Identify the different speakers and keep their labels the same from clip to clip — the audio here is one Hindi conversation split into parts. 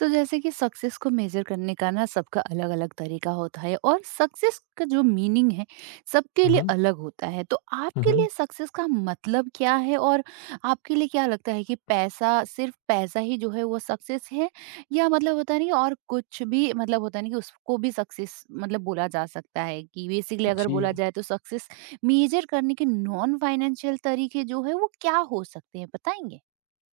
Speaker 1: तो जैसे कि सक्सेस को मेजर करने का ना सबका अलग अलग तरीका होता है और सक्सेस का जो मीनिंग है सबके
Speaker 2: हुँ,
Speaker 1: लिए
Speaker 2: हुँ।
Speaker 1: अलग होता है। तो
Speaker 2: हुँ,
Speaker 1: आपके लिए
Speaker 2: हुँ।
Speaker 1: सक्सेस का मतलब क्या है? और आपके लिए क्या लगता है कि पैसा, सिर्फ पैसा ही जो है वो सक्सेस है या मतलब होता नहीं, और कुछ भी मतलब होता नहीं कि उसको भी सक्सेस मतलब बोला जा सकता है? कि बेसिकली अगर
Speaker 2: जी,
Speaker 1: बोला जाए तो सक्सेस मेजर करने के नॉन फाइनेंशियल तरीके जो है वो क्या हो सकते हैं, बताएंगे?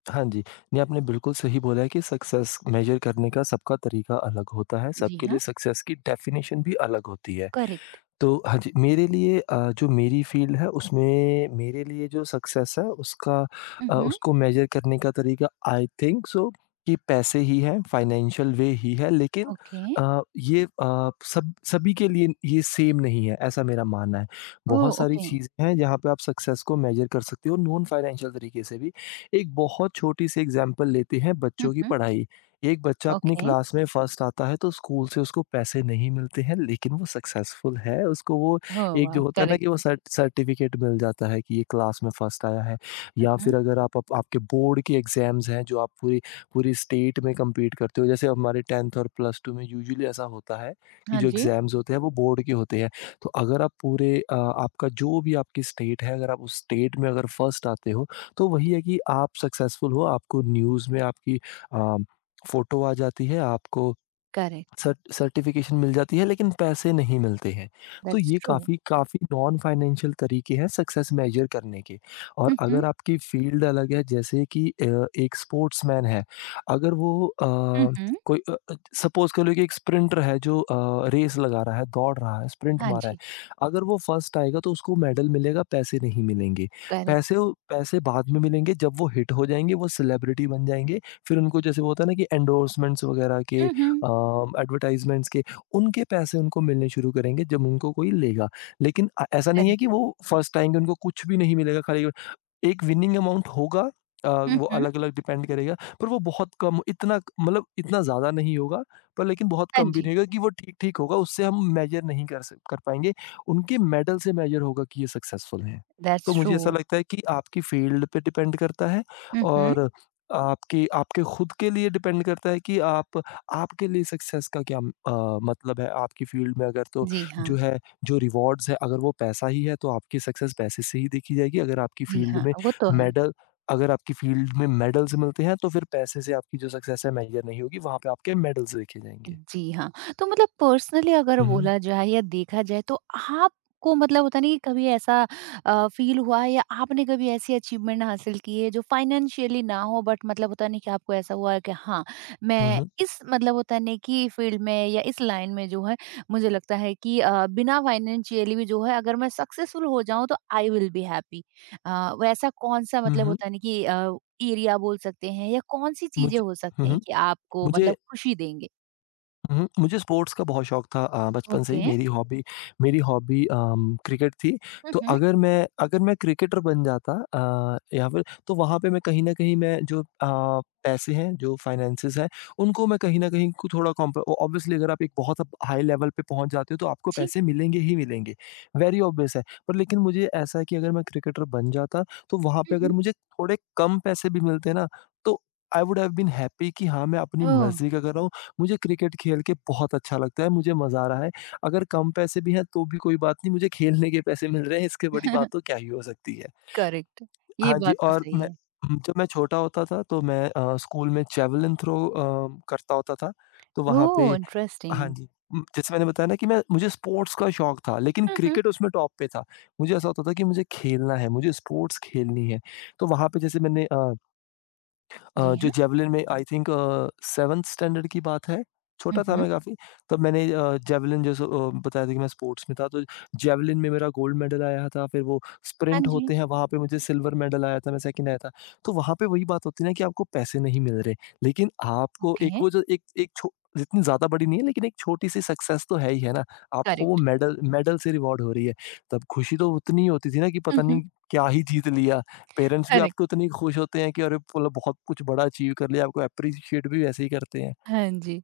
Speaker 2: हाँ जी। नहीं, आपने बिल्कुल सही बोला है कि सक्सेस मेज़र करने का सबका तरीका अलग होता है,
Speaker 1: जी
Speaker 2: सबके
Speaker 1: हाँ।
Speaker 2: लिए सक्सेस की डेफ़िनेशन भी अलग होती है।
Speaker 1: करेक्ट।
Speaker 2: तो हाँ जी, मेरे लिए जो मेरी फ़ील्ड है उसमें मेरे लिए जो सक्सेस है उसका
Speaker 1: हम्म।
Speaker 2: उसको मेज़र करने का तरीका आई थिंक सो कि पैसे ही हैं, फाइनेंशियल वे ही है लेकिन
Speaker 1: ओके।
Speaker 2: ये अ, सब सभी के लिए ये सेम नहीं है, ऐसा मेरा मानना है।
Speaker 1: ओह!
Speaker 2: बहुत सारी
Speaker 1: ओके,
Speaker 2: चीज़ें हैं जहाँ पे आप सक्सेस को मेज़र कर सकते हो नॉन फाइनेंशियल तरीके से भी। एक बहुत छोटी-सी एग्ज़ाम्पल लेते हैं
Speaker 1: हुँ,
Speaker 2: बच्चों की
Speaker 1: हुँ,
Speaker 2: पढ़ाई। एक बच्चा अपनी
Speaker 1: ओके,
Speaker 2: क्लास में फर्स्ट आता है तो स्कूल से उसको पैसे नहीं मिलते हैं लेकिन वो सक्सेसफुल है। उसको वो
Speaker 1: ओह
Speaker 2: एक
Speaker 1: वाओ!
Speaker 2: जो होता है ना कि वो
Speaker 1: करेक्ट,
Speaker 2: सर्टिफ़िकेट मिल जाता है कि ये क्लास में फर्स्ट आया है।
Speaker 1: हुँ,
Speaker 2: या
Speaker 1: हुँ,
Speaker 2: फिर अगर आप आप आपके बोर्ड के एग्ज़ाम्स हैं जो आप पूरी पूरी स्टेट में कम्पीट करते हो। जैसे हमारे 10th और प्लस 2 में यूजुअली ऐसा होता है कि
Speaker 1: हाँ
Speaker 2: जो
Speaker 1: जी,
Speaker 2: एग्ज़ाम्स होते हैं वो बोर्ड के होते हैं। तो अगर आप आपका जो भी आपकी स्टेट है अगर आप उस स्टेट में अगर फर्स्ट आते हो तो वही है कि आप सक्सेसफुल हो। आपको न्यूज़ में आपकी अ फ़ोटो आ जाती है। आपको
Speaker 1: करेक्ट,
Speaker 2: सर्टिफिकेशन मिल जाती है लेकिन पैसे नहीं मिलते हैं। तो
Speaker 1: दैट्स
Speaker 2: ये
Speaker 1: ट्रू,
Speaker 2: काफ़ी काफ़ी नॉन फाइनेंशियल तरीके हैं सक्सेस मेज़र करने के। और
Speaker 1: हुँ, हुँ,
Speaker 2: अगर आपकी फ़ील्ड अलग है जैसे कि एक स्पोर्ट्समैन है, अगर वो अ,
Speaker 1: हुँ, हुँ,
Speaker 2: कोई अ अ, सपोज़ कर लो कि एक स्प्रिंटर है जो रेस लगा रहा है, दौड़ रहा है, स्प्रिंट
Speaker 1: हाँ
Speaker 2: मारा है।
Speaker 1: जी,
Speaker 2: अगर वो फर्स्ट आएगा तो उसको मेडल मिलेगा, पैसे नहीं मिलेंगे।
Speaker 1: करेक्ट,
Speaker 2: पैसे बाद में मिलेंगे जब वो हिट हो जाएँगे, वो सेलिब्रिटी बन जाएँगे, फिर उनको जैसे वो होता है ना कि एंडोर्समेंट्स वगैरह के,
Speaker 1: हुँ, हुँ,
Speaker 2: एडवर्टाइजमेंट्स के, उनके पैसे उनको मिलने शुरू करेंगे जब उनको कोई लेगा। लेकिन ऐसा नहीं है
Speaker 1: करेक्ट,
Speaker 2: कि वो फर्स्ट आएँगे उनको कुछ भी नहीं मिलेगा। खाली एक विनिंग अमाउंट होगा।
Speaker 1: हुँ,
Speaker 2: वो
Speaker 1: हुँ,
Speaker 2: अलग-अलग डिपेंड करेगा, पर वो बहुत कम, इतना मतलब इतना ज़्यादा नहीं होगा, पर लेकिन बहुत
Speaker 1: हाँ
Speaker 2: कम भी
Speaker 1: जी,
Speaker 2: नहीं होगा कि वो ठीक-ठीक होगा, उससे हम मेजर नहीं कर पाएँगे। उनके मेडल से मेजर होगा कि ये सक्सेसफुल हैं।
Speaker 1: दैट्स
Speaker 2: तो
Speaker 1: ट्रू,
Speaker 2: मुझे ऐसा लगता है कि आपकी फ़ील्ड पे डिपेंड करता है
Speaker 1: हुँ, हुँ,
Speaker 2: और आपके आपके खुद के लिए डिपेंड करता है कि आप आपके लिए सक्सेस का क्या मतलब है। आपकी फ़ील्ड में अगर तो
Speaker 1: जी हाँ,
Speaker 2: जो है, जो रिवॉर्ड्स है, अगर वो पैसा ही है, तो आपकी सक्सेस पैसे से ही देखी जाएगी। अगर आपकी
Speaker 1: जी
Speaker 2: फ़ील्ड
Speaker 1: हाँ,
Speaker 2: में
Speaker 1: वो तो है।
Speaker 2: मेडल अगर आपकी फ़ील्ड में मेडल्स मिलते हैं, तो फिर पैसे से आपकी जो सक्सेस है मेजर नहीं होगी, वहाँ पे आपके मेडल्स देखे जाएँगे।
Speaker 1: जी हाँ। तो मतलब पर्सनली अगर
Speaker 2: हुँ, हुँ।
Speaker 1: बोला जाए या देखा जाए तो आपको मतलब होता नहीं कि कभी ऐसा फ़ील हुआ है या आपने कभी ऐसी अचीवमेंट हासिल की है जो फाइनेंशियली ना हो, बट मतलब होता नहीं कि आपको ऐसा हुआ है कि हाँ,
Speaker 2: हुँ,
Speaker 1: मैं
Speaker 2: हुँ।
Speaker 1: इस मतलब होता नहीं कि फ़ील्ड में या इस लाइन में जो है मुझे लगता है कि बिना फाइनेंशियली भी जो है, अगर मैं सक्सेसफुल हो जाऊँ तो आई विल बी हैप्पी। वैसा कौन-सा
Speaker 2: हुँ,
Speaker 1: मतलब
Speaker 2: हुँ।
Speaker 1: होता नहीं कि एरिया बोल सकते हैं या कौन-सी चीज़ें
Speaker 2: मुझे
Speaker 1: हो
Speaker 2: हुँ,
Speaker 1: सकती हैं
Speaker 2: हुँ।
Speaker 1: कि आपको मतलब
Speaker 2: मुझे
Speaker 1: खुशी देंगे?
Speaker 2: हुँ, मुझे स्पोर्ट्स का बहुत शौक था। बचपन से ही
Speaker 1: ओके।
Speaker 2: मेरी हॉबी क्रिकेट थी।
Speaker 1: हुँ,
Speaker 2: तो
Speaker 1: हुँ।
Speaker 2: अगर मैं क्रिकेटर बन जाता या फिर तो वहाँ पे मैं कहीं न कहीं मैं जो पैसे हैं, जो फाइनेंसेज़ हैं, उनको मैं कहीं न कहीं को थोड़ा कॉम्प ओ ऑब्वियसली अगर आप एक बहुत अब हाई लेवल पे पहुँच जाते हो, तो आपको
Speaker 1: जी।
Speaker 2: पैसे मिलेंगे ही मिलेंगे, वेरी ऑब्वियस है। पर लेकिन मुझे ऐसा है कि अगर मैं क्रिकेटर बन जाता, तो वहाँ
Speaker 1: हुँ,
Speaker 2: पे अगर
Speaker 1: हुँ।
Speaker 2: मुझे थोड़े कम पैसे भी मिलते ना, तो I would have been happy कि हाँ, मैं अपनी
Speaker 1: ओह!
Speaker 2: मर्ज़ी का कर रहा हूँ। मुझे क्रिकेट खेल के बहुत अच्छा लगता है, मुझे मज़ा आ रहा है। अगर कम पैसे भी हैं तो भी कोई बात नहीं, मुझे खेलने के पैसे मिल रहे हैं, इससे बड़ी बात तो क्या ही हो सकती है।
Speaker 1: करेक्ट। ये
Speaker 2: हाँ जी।
Speaker 1: बात तो
Speaker 2: और
Speaker 1: सही है।
Speaker 2: जब मैं छोटा होता था तो मैं स्कूल में जेवलिन थ्रो करता होता था, तो वहाँ
Speaker 1: ओह!
Speaker 2: पे
Speaker 1: इंटरेस्टिंग।
Speaker 2: हाँ जी, जैसे मैंने बताया ना कि मैं मुझे स्पोर्ट्स का शौक था, लेकिन
Speaker 1: हुँ, हुँ।
Speaker 2: क्रिकेट उसमें टॉप पे था। मुझे ऐसा होता था कि मुझे खेलना है, मुझे स्पोर्ट्स खेलनी है। तो वहाँ पे जैसे
Speaker 1: जी
Speaker 2: जो
Speaker 1: हाँ।
Speaker 2: जेवलिन में आई थिंक सेवन्थ स्टैंडर्ड की बात है,
Speaker 1: हुँ,
Speaker 2: छोटा था
Speaker 1: हुँ।
Speaker 2: मैं काफ़ी, तब जेवलिन जैसे बताया था कि मैं स्पोर्ट्स में था, तो जेवलिन में मेरा गोल्ड मेडल आया था, फिर वो
Speaker 1: हाँ
Speaker 2: स्प्रिंट
Speaker 1: जी।
Speaker 2: होते हैं, वहाँ पे मुझे सिल्वर मेडल आया था, मैं सेकंड आया था। तो वहाँ पे वही बात होती है ना कि आपको पैसे नहीं मिल रहे, लेकिन आपको एक
Speaker 1: ओके,
Speaker 2: वो जो एक एक छो इतनी ज़्यादा बड़ी नहीं है, लेकिन एक छोटी-सी सक्सेस तो है ही, है ना? आपको वो
Speaker 1: करेक्ट।
Speaker 2: मेडल मेडल से रिवॉर्ड हो रही है। तब खुशी तो उतनी ही होती थी ना कि
Speaker 1: हुँ,
Speaker 2: पता
Speaker 1: हुँ।
Speaker 2: नहीं क्या ही जीत लिया। पेरेंट्स भी
Speaker 1: करेक्ट।
Speaker 2: आपके उतने ही खुश होते हैं कि अरे मतलब बहुत कुछ बड़ा अचीव कर लिया, आपको अप्रिशिएट भी वैसे ही करते हैं।
Speaker 1: हाँ जी।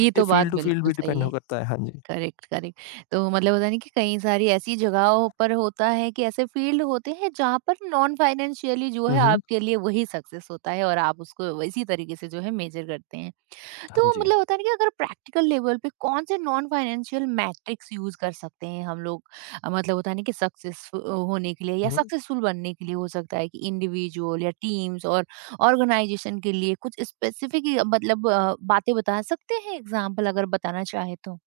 Speaker 2: तो ये
Speaker 1: तो बात
Speaker 2: फील्ड टू फील्ड
Speaker 1: बिल्कुल
Speaker 2: भी
Speaker 1: सही
Speaker 2: डिपेंड
Speaker 1: है।
Speaker 2: हो करता है। हाँ जी।
Speaker 1: Correct, correct. तो मतलब होता है ना कि कई सारी ऐसी जगहों पर होता है कि ऐसे फील्ड होते हैं जहाँ पर नॉन फाइनेंशियली जो
Speaker 2: हुँ,
Speaker 1: है
Speaker 2: हुँ।
Speaker 1: आपके लिए वही सक्सेस होता है और आप उसको इसी तरीके से जो है मेजर करते हैं।
Speaker 2: हाँ
Speaker 1: तो
Speaker 2: जी।
Speaker 1: मतलब होता है ना कि अगर प्रैक्टिकल लेवल पे कौन से नॉन फाइनेंशियल मैट्रिक्स यूज कर सकते हैं हम लोग, मतलब होता है ना कि सक्सेस होने के लिए या
Speaker 2: हुँ, हुँ।
Speaker 1: सक्सेसफुल बनने के लिए हो सकता है कि इंडिविजुअल या टीम्स और ऑर्गेनाइजेशन के लिए कुछ स्पेसिफिक मतलब बातें बता सकते हैं, एग्जाम्पल अगर बताना चाहे तो?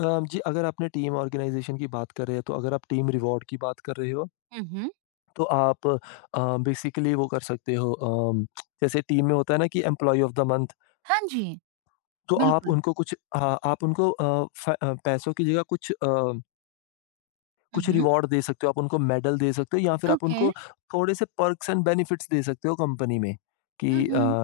Speaker 2: अ, जी, अगर आपने टीम ऑर्गेनाइज़ेशन की बात कर रहे हैं, तो अगर आप टीम रिवॉर्ड की बात कर रहे हो,
Speaker 1: हम्म।
Speaker 2: तो आप बेसिकली वो कर सकते हो। जैसे टीम में होता है ना कि एम्प्लॉयी ऑफ द मंथ,
Speaker 1: हाँ जी।
Speaker 2: तो आप
Speaker 1: बिल्कुल।
Speaker 2: उनको कुछ हाँ, आप उनको पैसों की जगह कुछ
Speaker 1: हम्म।
Speaker 2: रिवॉर्ड दे सकते हो, आप उनको मेडल दे सकते हो या फिर आप
Speaker 1: ओके।
Speaker 2: उनको थोड़े से पर्क्स एंड बेनिफिट्स दे सकते हो कंपनी में कि
Speaker 1: हम्म।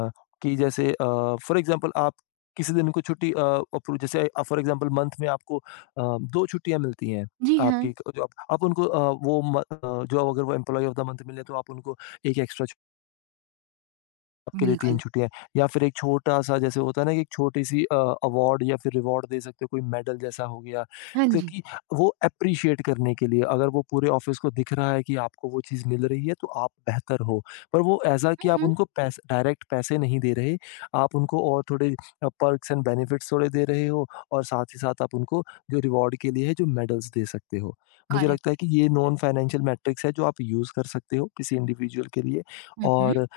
Speaker 2: जैसे फॉर एग्जांपल आप किसी दिन को छुट्टी अ, अप्रू जैसे फॉर एग्जांपल मंथ में आपको 2 छुट्टियाँ मिलती हैं।
Speaker 1: जी हाँ।
Speaker 2: आपकी क जो आप उनको अ, वो म अ, जो अगर वो एम्प्लॉयी ऑफ द मंथ मिले तो आप उनको 1 एक्स्ट्रा, आपके लिए 3
Speaker 1: बिल्कुल।
Speaker 2: छुट्टियाँ हैं। या फिर एक छोटा-सा जैसे होता है ना कि एक छोटी-सी अवार्ड या फिर रिवॉर्ड दे सकते हो, कोई मेडल जैसा हो गया।
Speaker 1: हाँ जी।
Speaker 2: क्योंकि वो एप्रिशिएट करने के लिए अगर वो पूरे ऑफ़िस को दिख रहा है कि आपको वो चीज़ मिल रही है, तो आप बेहतर हो। पर वो ऐसा कि आप
Speaker 1: हम्म।
Speaker 2: उनको पैसे डायरेक्ट पैसे नहीं दे रहे, आप उनको और थोड़े पर्क्स एंड बेनिफिट्स थोड़े दे रहे हो और साथ ही साथ आप उनको जो रिवॉर्ड के लिए है, जो मेडल्स दे सकते हो। मुझे लगता है
Speaker 1: करेक्ट।
Speaker 2: कि ये नॉन फ़ाइनेंशियल मैट्रिक्स है, जो आप यूज़ कर सकते हो किसी इंडिविजुअल के लिए,
Speaker 1: हम्म।
Speaker 2: और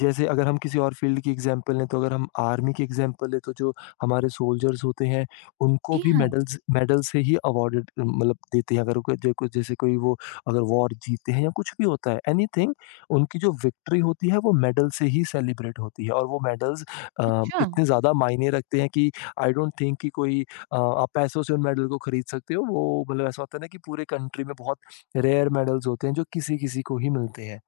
Speaker 2: जैसे अगर हम किसी और फ़ील्ड की एग्ज़ाम्पल लें, तो अगर हम आर्मी की एग्ज़ाम्पल लें, तो जो हमारे सोल्जर्स होते हैं, उनको
Speaker 1: जी
Speaker 2: भी
Speaker 1: हाँ।
Speaker 2: मेडल से ही अवॉर्डेड मतलब देते हैं। अगर कोई देखो जैसे कोई वो अगर वॉर जीते हैं या कुछ भी होता है, एनीथिंग, उनकी जो विक्ट्री होती है, वो मेडल से ही सेलिब्रेट होती है और वो मेडल्स
Speaker 1: अच्छा।
Speaker 2: इतने ज़्यादा मायने रखते हैं कि आई डोंट थिंक कि आप पैसों से उन मेडल को खरीद सकते हो। वो मतलब ऐसा होता है ना कि पूरे कंट्री में बहुत रेयर मेडल्स होते हैं, जो किसी-किसी को ही मिलते हैं।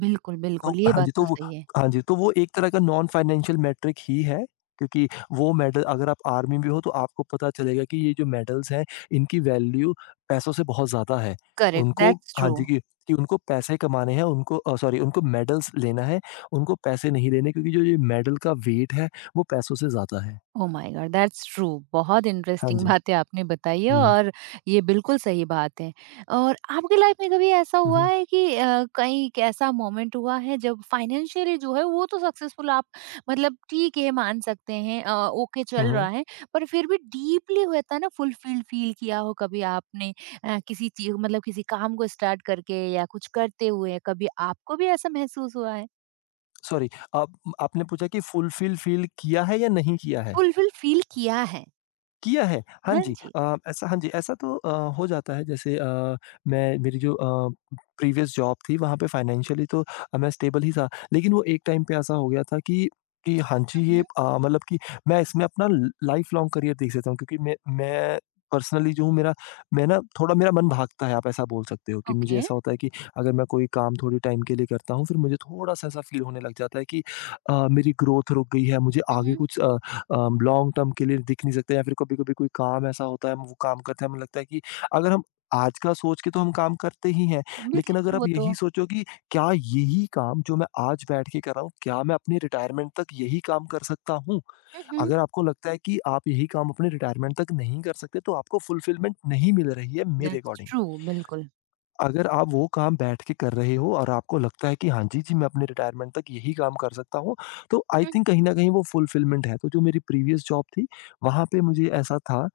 Speaker 1: बिल्कुल,
Speaker 2: तो
Speaker 1: बिल्कुल, ये
Speaker 2: हाँ
Speaker 1: बात
Speaker 2: जी, तो
Speaker 1: तो
Speaker 2: वो
Speaker 1: सही है।
Speaker 2: हाँ जी, तो वो एक तरह का नॉन फाइनेंशियल मैट्रिक ही है, क्योंकि वो मेडल अगर आप आर्मी में हो तो आपको पता चलेगा कि ये जो मेडल्स हैं, इनकी वैल्यू पैसों से बहुत ज़्यादा है।
Speaker 1: करेक्ट,
Speaker 2: उनको
Speaker 1: दैट्स
Speaker 2: हाँ
Speaker 1: ट्रू।
Speaker 2: जी, कि उनको पैसे कमाने हैं, उनको सॉरी उनको मेडल्स लेना है, उनको पैसे नहीं लेने क्योंकि जो ये मेडल का वेट है, वो पैसों से ज़्यादा है।
Speaker 1: Oh my God! That's true. बहुत
Speaker 2: हाँ
Speaker 1: इंटरेस्टिंग
Speaker 2: जी।
Speaker 1: बातें आपने बताई है,
Speaker 2: हुँ,
Speaker 1: और ये बिल्कुल सही बात है। और आपकी लाइफ में कभी ऐसा
Speaker 2: हुँ,
Speaker 1: हुआ
Speaker 2: हुँ,
Speaker 1: है कि कहीं एक ऐसा मोमेंट हुआ है जब फाइनेंशियली जो है वो तो सक्सेसफुल आप मतलब ठीक है मान सकते हैं, ओके
Speaker 2: हुँ,
Speaker 1: चल रहा
Speaker 2: हुँ।
Speaker 1: है, पर फिर भी डीपली होता है ना फुलफिल्ड फ़ील किया हो कभी आपने, किसी चीज़ मतलब किसी काम को स्टार्ट करके या कुछ करते हुए कभी आपको भी ऐसा महसूस हुआ है?
Speaker 2: सॉरी, आप आपने पूछा कि फुलफ़िल फ़ील किया है या नहीं किया है?
Speaker 1: फुलफिल फ़ील किया है।
Speaker 2: किया है। हाँ
Speaker 1: हाँ
Speaker 2: जी।
Speaker 1: जी।
Speaker 2: ऐसा तो हो जाता है। जैसे अ, मैं मेरी जो प्रीवियस जॉब थी वहाँ पे फाइनेंशियली तो मैं स्टेबल ही था। लेकिन वो एक टाइम पे ऐसा हो गया था कि हाँ जी, ये मतलब कि मैं इसमें अपना ल लाइफ़ लॉन्ग करियर देख सकता हूँ क्योंकि मैं पर्सनली जो हूँ, मेरा मैं ना थोड़ा मेरा मन भागता है, आप ऐसा बोल सकते हो कि मुझे
Speaker 1: ओके।
Speaker 2: ऐसा होता है कि अगर मैं कोई काम थोड़े टाइम के लिए करता हूँ, फिर मुझे थोड़ा-सा ऐसा फ़ील होने लग जाता है कि मेरी ग्रोथ रुक गई है, मुझे
Speaker 1: हुँ,
Speaker 2: आगे
Speaker 1: हुँ।
Speaker 2: लॉन्ग टर्म के लिए दिख नहीं सकता, या फिर कभी-कभी कोई काम ऐसा होता है, हम वो काम करते हैं, हमें लगता है कि अगर हम आज का सोच के तो हम काम करते ही हैं, लेकिन अगर
Speaker 1: बिल्कुल, वो
Speaker 2: आप
Speaker 1: तो
Speaker 2: यही सोचो कि क्या यही काम जो मैं आज बैठ के कर रहा हूँ, क्या मैं अपनी रिटायरमेंट तक यही काम कर सकता हूँ?
Speaker 1: हुँ, हुँ।
Speaker 2: अगर आपको लगता है कि आप यही काम अपने रिटायरमेंट तक नहीं कर सकते, तो आपको फुलफिलमेंट नहीं मिल रही है मेरे
Speaker 1: दैट्स
Speaker 2: अकॉर्डिंग।
Speaker 1: ट्रू बिल्कुल।
Speaker 2: अगर आप वो काम बैठ के कर रहे हो और आपको लगता है कि हाँ जी, जी, मैं अपने रिटायरमेंट तक यही काम कर सकता हूँ, तो आई
Speaker 1: हुँ।
Speaker 2: थिंक कहीं न कहीं वो फुलफिलमेंट है। तो जो मेरी प्रीवियस जॉब थी, वहाँ पे मुझे ऐसा था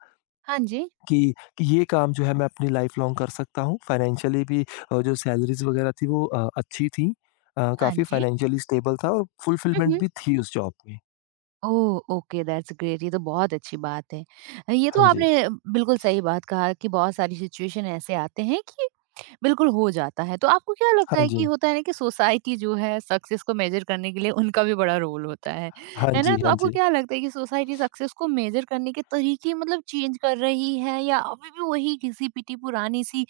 Speaker 1: हाँ जी,
Speaker 2: कि ये काम जो है मैं अपनी लाइफ़ लॉन्ग कर सकता हूँ। फाइनेंशियली भी जो सैलरीज़ वगैरह थी वो अच्छी थी।
Speaker 1: हाँ
Speaker 2: काफ़ी
Speaker 1: जी।
Speaker 2: फाइनेंशियली स्टेबल था और
Speaker 1: हुँ,
Speaker 2: फुलफिलमेंट
Speaker 1: हुँ।
Speaker 2: भी थी उस जॉब में।
Speaker 1: ओह! ओके, दैट्स ग्रेट, ये तो बहुत अच्छी बात है। ये तो
Speaker 2: हाँ जी,
Speaker 1: आपने बिल्कुल सही बात कहा कि बहुत सारी सिचुएशन ऐसे आते हैं कि बिल्कुल हो जाता है। तो आपको क्या
Speaker 2: हाँ
Speaker 1: लगता है कि
Speaker 2: जी।
Speaker 1: होता है ना कि सोसाइटी जो है सक्सेस को मेजर करने के लिए उनका भी बड़ा रोल होता है।
Speaker 2: हाँ
Speaker 1: है ना?
Speaker 2: जी,
Speaker 1: तो
Speaker 2: हाँ
Speaker 1: आपको
Speaker 2: जी।
Speaker 1: क्या लगता है कि सोसाइटी सक्सेस को मेजर करने के तरीके मतलब चेंज कर रही है या अभी भी वही घिसी-पिटी पुरानी सी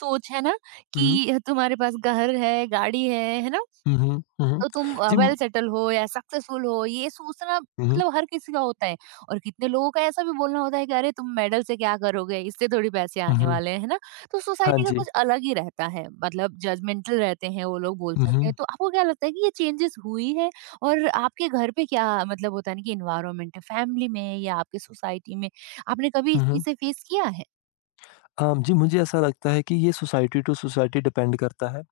Speaker 1: सोच है ना
Speaker 2: हुँ, हुँ।
Speaker 1: कि तुम्हारे पास घर है, गाड़ी है ना?
Speaker 2: हुँ, हुँ, हुँ, हुँ।
Speaker 1: तो तुम
Speaker 2: जी, म
Speaker 1: वेल सेटल हो या सक्सेसफुल हो, ये सोचना
Speaker 2: हुँ, हुँ,
Speaker 1: मतलब हर किसी का होता है। और कितने लोगों का ऐसा भी बोलना होता है कि अरे तुम मेडल से क्या करोगे, इससे थोड़ी पैसे
Speaker 2: हुँ,
Speaker 1: आने
Speaker 2: हुँ।
Speaker 1: वाले हैं, है ना? तो
Speaker 2: हाँ
Speaker 1: सोसाइटी का
Speaker 2: जी।
Speaker 1: कुछ अलग ही रहता है, मतलब जजमेंटल रहते हैं वो लोग, बोल
Speaker 2: हुँ,
Speaker 1: सकते हैं।
Speaker 2: हुँ,
Speaker 1: तो आपको क्या लगता है कि ये चेंजेस हुई है? और आपके घर पे क्या मतलब होता है ना कि एनवायरनमेंट है, फैमिली में या आपके सोसाइटी में आपने कभी इस
Speaker 2: हुँ,
Speaker 1: चीज़
Speaker 2: हुँ।
Speaker 1: से फेस किया है?
Speaker 2: जी, मुझे ऐसा लगता है कि ये सोसाइटी टू सोसाइटी डिपेंड करता है।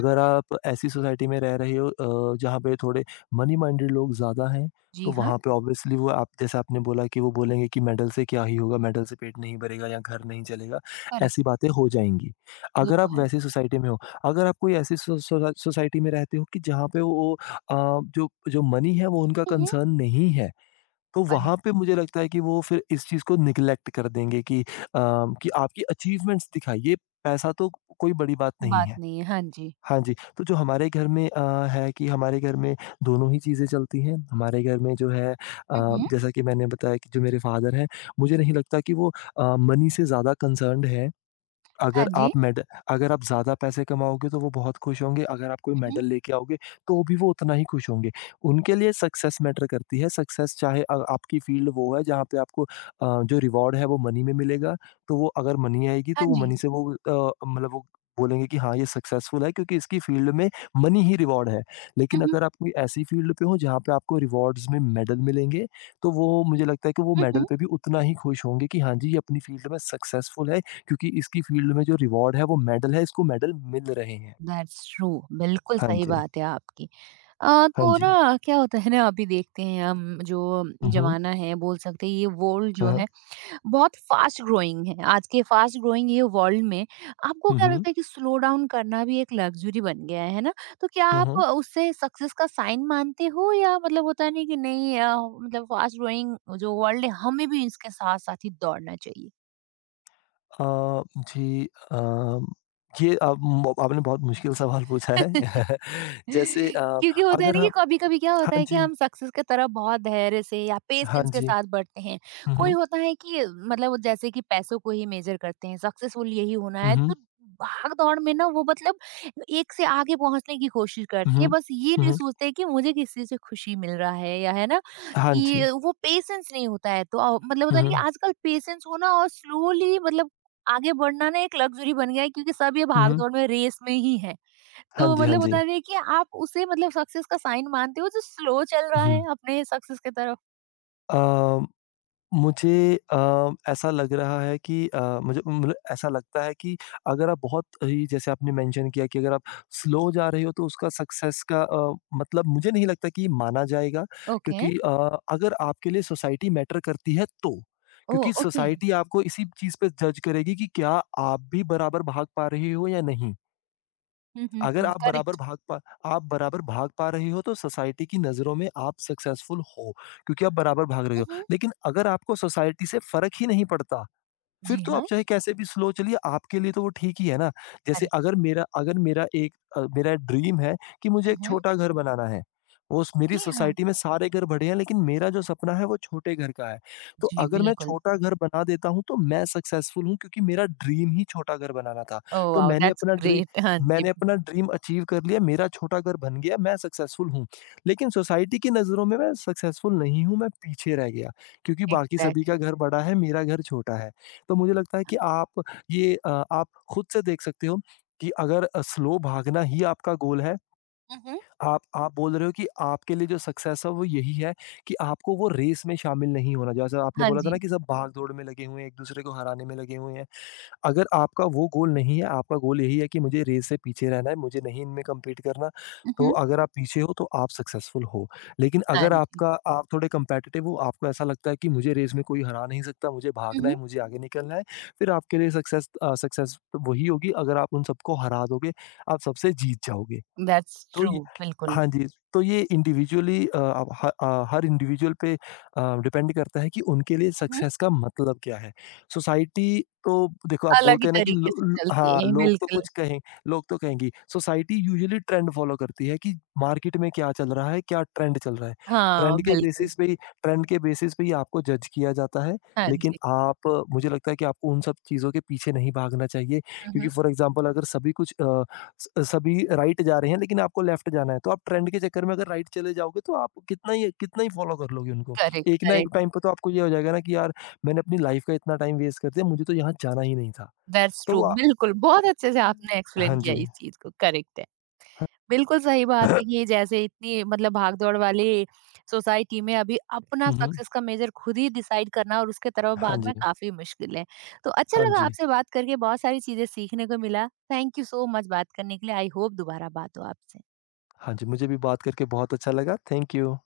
Speaker 1: हुँ।
Speaker 2: आप ऐसी सोसाइटी में रह रहे हो जहाँ पे थोड़े मनी माइंडेड लोग ज़्यादा हैं,
Speaker 1: जी
Speaker 2: तो
Speaker 1: हाँ,
Speaker 2: वहाँ पे ऑब्वियसली वो आप जैसे आपने बोला कि वो बोलेंगे कि मेडल से क्या ही होगा, मेडल से पेट नहीं भरेगा या घर नहीं चलेगा,
Speaker 1: करेक्ट,
Speaker 2: ऐसी बातें हो जाएँगी।
Speaker 1: वो
Speaker 2: अगर
Speaker 1: तो
Speaker 2: आप वैसी सोसाइटी में हो, अगर आप कोई ऐसी सोसाइटी में रहते हो कि जहाँ पे वो अ, जो जो मनी है वो उनका
Speaker 1: है।
Speaker 2: कंसर्न नहीं है, तो
Speaker 1: अरे!
Speaker 2: वहाँ पे मुझे लगता है कि वो फिर इस चीज़ को निग्लेक्ट कर देंगे कि आपकी अचीवमेंट्स दिखाइए, पैसा तो कोई बड़ी बात नहीं
Speaker 1: बात
Speaker 2: है।
Speaker 1: नहीं है, हाँ जी।
Speaker 2: हाँ जी, तो जो हमारे घर में है कि हमारे घर में दोनों ही चीज़ें चलती हैं। हमारे घर में जो है
Speaker 1: उहुँ।
Speaker 2: जैसा कि मैंने बताया कि जो मेरे फादर हैं, मुझे नहीं लगता कि वो मनी से ज़्यादा कंसर्न्ड हैं।
Speaker 1: हाँ
Speaker 2: अगर
Speaker 1: जी।
Speaker 2: आप मेड अगर आप ज़्यादा पैसे कमाओगे तो वो बहुत खुश होंगे, अगर आप कोई
Speaker 1: उहुँ।
Speaker 2: मेडल लेके आओगे तो भी वो उतना ही खुश होंगे। उनके लिए सक्सेस मैटर करती है, सक्सेस चाहे आपकी फ़ील्ड वो है जहाँ पे आपको जो रिवॉर्ड है वो मनी में मिलेगा, तो वो अगर मनी आएगी
Speaker 1: हाँ
Speaker 2: तो वो
Speaker 1: जी।
Speaker 2: मनी से वो मतलब वो बोलेंगे कि हाँ, ये सक्सेसफुल है क्योंकि इसकी फ़ील्ड में मनी ही रिवॉर्ड है। लेकिन
Speaker 1: उहुँ,
Speaker 2: अगर आप कोई ऐसी फ़ील्ड पे हो जहाँ पे आपको रिवॉर्ड्स में मेडल मिलेंगे, तो वो मुझे लगता है कि वो
Speaker 1: उहुँ।
Speaker 2: मेडल पे भी उतना ही खुश होंगे कि हाँ जी, ये अपनी फ़ील्ड में सक्सेसफुल है। क्योंकि इसकी फ़ील्ड में जो रिवॉर्ड है वो मेडल है, इसको मेडल मिल रहे हैं।
Speaker 1: दैट्स ट्रू, बिल्कुल
Speaker 2: हाँ
Speaker 1: सही
Speaker 2: जी,
Speaker 1: बात है आपकी।
Speaker 2: हाँ
Speaker 1: तो
Speaker 2: जी।
Speaker 1: ना क्या होता है ना अभी देखते हैं हम जो
Speaker 2: हुँ, हुँ।
Speaker 1: ज़माना है, बोल सकते हैं ये वर्ल्ड
Speaker 2: हाँ,
Speaker 1: जो
Speaker 2: हाँ।
Speaker 1: है बहुत फ़ास्ट ग्रोइंग है। आज के फ़ास्ट ग्रोइंग ये वर्ल्ड में आपको
Speaker 2: हुँ,
Speaker 1: क्या
Speaker 2: हुँ।
Speaker 1: लगता है कि स्लो डाउन करना भी एक लग्ज़री बन गया है ना? तो क्या
Speaker 2: हुँ,
Speaker 1: आप
Speaker 2: हुँ।
Speaker 1: उससे सक्सेस का साइन मानते हो या मतलब होता है नहीं कि नहीं, मतलब फ़ास्ट ग्रोइंग जो वर्ल्ड है हमें भी इसके साथ-साथ ही दौड़ना चाहिए?
Speaker 2: अ, जी, अम, ये अब म आपने बहुत मुश्किल सवाल पूछा है। जैसे अ,
Speaker 1: क्योंकि होता है
Speaker 2: अगर
Speaker 1: ना कि
Speaker 2: हम
Speaker 1: कभी-कभी क्या होता
Speaker 2: हाँ
Speaker 1: है कि
Speaker 2: जी,
Speaker 1: हम सक्सेस की तरफ बहुत धैर्य से या
Speaker 2: हाँ
Speaker 1: पेशेंस के
Speaker 2: जी।
Speaker 1: साथ बढ़ते हैं।
Speaker 2: हुँ,
Speaker 1: कोई
Speaker 2: हुँ।
Speaker 1: होता है कि मतलब वो जैसे कि पैसों को ही मेजर करते हैं, सक्सेसफुल यही होना
Speaker 2: हुँ,
Speaker 1: है,
Speaker 2: हुँ।
Speaker 1: तो भाग-दौड़ में ना वो मतलब एक से आगे पहुँचने की कोशिश
Speaker 2: हुँ,
Speaker 1: करते हैं,
Speaker 2: हुँ।
Speaker 1: बस ये
Speaker 2: हुँ,
Speaker 1: नहीं
Speaker 2: हुँ।
Speaker 1: सोचते कि मुझे किस चीज़ से खुशी मिल रहा है, या है ना?
Speaker 2: हाँ जी।
Speaker 1: कि वो पेशेंस नहीं होता है, तो मतलब
Speaker 2: हुँ,
Speaker 1: होता है ना कि
Speaker 2: हुँ।
Speaker 1: आजकल पेशेंस होना और स्लोली मतलब आगे बढ़ना ना एक लग्ज़री बन गया है क्योंकि सब ये
Speaker 2: हुँ, हुँ।
Speaker 1: भाग-दौड़ में रेस में ही है।
Speaker 2: हाँ
Speaker 1: तो
Speaker 2: जी, हाँ
Speaker 1: मतलब
Speaker 2: जी।
Speaker 1: होता नहीं है कि आप उसे मतलब सक्सेस का साइन मानते हो जो स्लो चल रहा
Speaker 2: हुँ।
Speaker 1: है अपने सक्सेस की तरफ?
Speaker 2: अ मुझे ऐसा लग रहा है कि मुझे मतलब ऐसा लगता है कि अगर आप बहुत ही जैसे आपने मेंशन किया कि अगर आप स्लो जा रहे हो तो उसका सक्सेस का मतलब मुझे नहीं लगता कि माना जाएगा,
Speaker 1: ओके।
Speaker 2: क्योंकि अगर आपके लिए सोसाइटी मैटर करती है, तो
Speaker 1: ओह!
Speaker 2: क्योंकि
Speaker 1: ओके।
Speaker 2: सोसाइटी आपको इसी चीज़ पे जज करेगी कि क्या आप भी बराबर भाग पा रहे हो या नहीं।
Speaker 1: हुँ, हुँ,
Speaker 2: अगर
Speaker 1: हुँ।
Speaker 2: आप बराबर
Speaker 1: करेक्ट।
Speaker 2: भाग पा आप बराबर भाग पा रहे हो, तो सोसाइटी की नज़रों में आप सक्सेसफुल हो, क्योंकि आप बराबर भाग रहे
Speaker 1: हुँ,
Speaker 2: हो।
Speaker 1: हुँ।
Speaker 2: लेकिन अगर आपको सोसाइटी से फ़र्क ही नहीं पड़ता, फिर
Speaker 1: जी
Speaker 2: तो आप
Speaker 1: हाँ,
Speaker 2: चाहे कैसे भी स्लो चलिए, आपके लिए तो वो ठीक ही है ना। जैसे
Speaker 1: करेक्ट।
Speaker 2: अगर मेरा अगर मेरा एक अ, मेरा ड्रीम है कि मुझे
Speaker 1: हुँ,
Speaker 2: एक
Speaker 1: हुँ।
Speaker 2: छोटा घर बनाना है। वो उस मेरी
Speaker 1: जी हाँ।
Speaker 2: सोसाइटी में सारे घर बड़े हैं लेकिन मेरा जो सपना है वो छोटे घर का है। तो
Speaker 1: जी,
Speaker 2: अगर मैं
Speaker 1: बिल्कुल।
Speaker 2: छोटा घर बना देता हूँ तो मैं सक्सेसफुल हूँ क्योंकि मेरा ड्रीम ही छोटा घर बनाना था।
Speaker 1: ओह
Speaker 2: तो
Speaker 1: वाओ! That's great. हाँ जी,
Speaker 2: मैंने अपना ड्रीम अचीव कर लिया, मेरा छोटा घर बन गया, मैं सक्सेसफुल हूँ। लेकिन सोसाइटी की नज़रों में मैं सक्सेसफुल नहीं हूँ, मैं पीछे रह गया क्योंकि बाकी सभी
Speaker 1: एग्ज़ैक्टली।
Speaker 2: का घर बड़ा है, मेरा घर छोटा है। तो मुझे लगता है
Speaker 1: हाँ।
Speaker 2: कि आप खुद से देख सकते हो कि अगर स्लो भागना ही आपका गोल है,
Speaker 1: हुँ, हुँ।
Speaker 2: आप बोल रहे हो कि आपके लिए जो सक्सेस है वो यही है कि आपको वो रेस में शामिल नहीं होना। जैसे आपने
Speaker 1: हाँ
Speaker 2: बोला था
Speaker 1: जी।
Speaker 2: ना कि सब भाग-दौड़ में लगे हुए हैं, एक-दूसरे को हराने में लगे हुए हैं। अगर आपका वो गोल नहीं है, आपका गोल यही है कि मुझे रेस से पीछे रहना है, मुझे नहीं इनमें कम्पीट करना,
Speaker 1: हुँ,
Speaker 2: तो
Speaker 1: हुँ।
Speaker 2: अगर आप पीछे हो तो आप सक्सेसफुल हो। लेकिन
Speaker 1: हाँ
Speaker 2: अगर
Speaker 1: जी।
Speaker 2: आपका आप थोड़े कम्पेटिटिव हो, आपको ऐसा लगता है कि मुझे रेस में कोई हरा नहीं सकता, मुझे
Speaker 1: हुँ,
Speaker 2: भागना है,
Speaker 1: हुँ।
Speaker 2: मुझे आगे निकलना है, फिर आपके लिए सक्सेस तो वही होगी अगर आप उन सबको हरा दोगे, आप सबसे जीत जाओगे।
Speaker 1: दैट्स
Speaker 2: तो
Speaker 1: ट्रू,
Speaker 2: ये
Speaker 1: बिल्कुल।
Speaker 2: हाँ जी, तो ये इंडिविजुअली हर इंडिविजुअल पे डिपेंड करता है कि उनके लिए
Speaker 1: हुँ, हुँ।
Speaker 2: सक्सेस का मतलब क्या है? सोसाइटी तो देखो आप
Speaker 1: अलग ही
Speaker 2: बोलते हैं ना कि
Speaker 1: तरीके
Speaker 2: लो
Speaker 1: से
Speaker 2: ल
Speaker 1: चलती
Speaker 2: हाँ,
Speaker 1: है,
Speaker 2: लोग तो
Speaker 1: बिल्कुल।
Speaker 2: कुछ कहें, लोग तो कहेंगे। सोसाइटी यूजुअली ट्रेंड फ़ॉलो करती है कि मार्केट में क्या चल रहा है, क्या ट्रेंड चल रहा है।
Speaker 1: हाँ,
Speaker 2: ट्रेंड के
Speaker 1: बिल्कुल।
Speaker 2: बेसिस पे ही ट्रेंड के बेसिस पे ही आपको जज किया जाता है।
Speaker 1: हाँ
Speaker 2: लेकिन
Speaker 1: जी।
Speaker 2: आप मुझे लगता है कि आपको उन सब चीज़ों के पीछे नहीं भागना चाहिए
Speaker 1: हुँ,
Speaker 2: क्योंकि
Speaker 1: हुँ।
Speaker 2: फ़ॉर एग्ज़ाम्पल अगर सभी कुछ अ, स सभी राइट जा रहे हैं, लेकिन आपको लेफ्ट जाना है, तो आप ट्रेंड के चक्कर में अगर राइट चले जाओगे, तो आप कितना ही फ़ॉलो कर लोगे उनको।
Speaker 1: करेक्ट,
Speaker 2: एक ना एक
Speaker 1: करेक्ट।
Speaker 2: टाइम पे तो आपको ये हो जाएगा ना कि यार, मैंने अपनी लाइफ़ का इतना टाइम वेस्ट कर दिया, मुझे तो यहाँ जाना ही नहीं था।
Speaker 1: दैट्स
Speaker 2: तो
Speaker 1: ट्रू
Speaker 2: वो अ,
Speaker 1: बिल्कुल, बहुत अच्छे से
Speaker 2: उम,
Speaker 1: आपने एक्सप्लेन
Speaker 2: हाँ
Speaker 1: किया
Speaker 2: जी।
Speaker 1: इस चीज़ को, करेक्ट है। बिल्कुल सही बात है कि जैसे इतनी मतलब भाग-दौड़ वाली सोसाइटी में अभी अपना
Speaker 2: हुँ, हुँ।
Speaker 1: सक्सेस का मेज़र खुद ही डिसाइड करना और उसके तरफ
Speaker 2: हाँ जी।
Speaker 1: भागना काफ़ी मुश्किल है। तो अच्छा
Speaker 2: हाँ
Speaker 1: लगा
Speaker 2: जी।
Speaker 1: आपसे बात करके, बहुत सारी चीज़ें सीखने को मिला। थैंक यू सो मच बात करने के लिए। आई होप दोबारा बात हो आपसे।
Speaker 2: हाँ जी, मुझे भी बात करके बहुत अच्छा लगा। Thank you.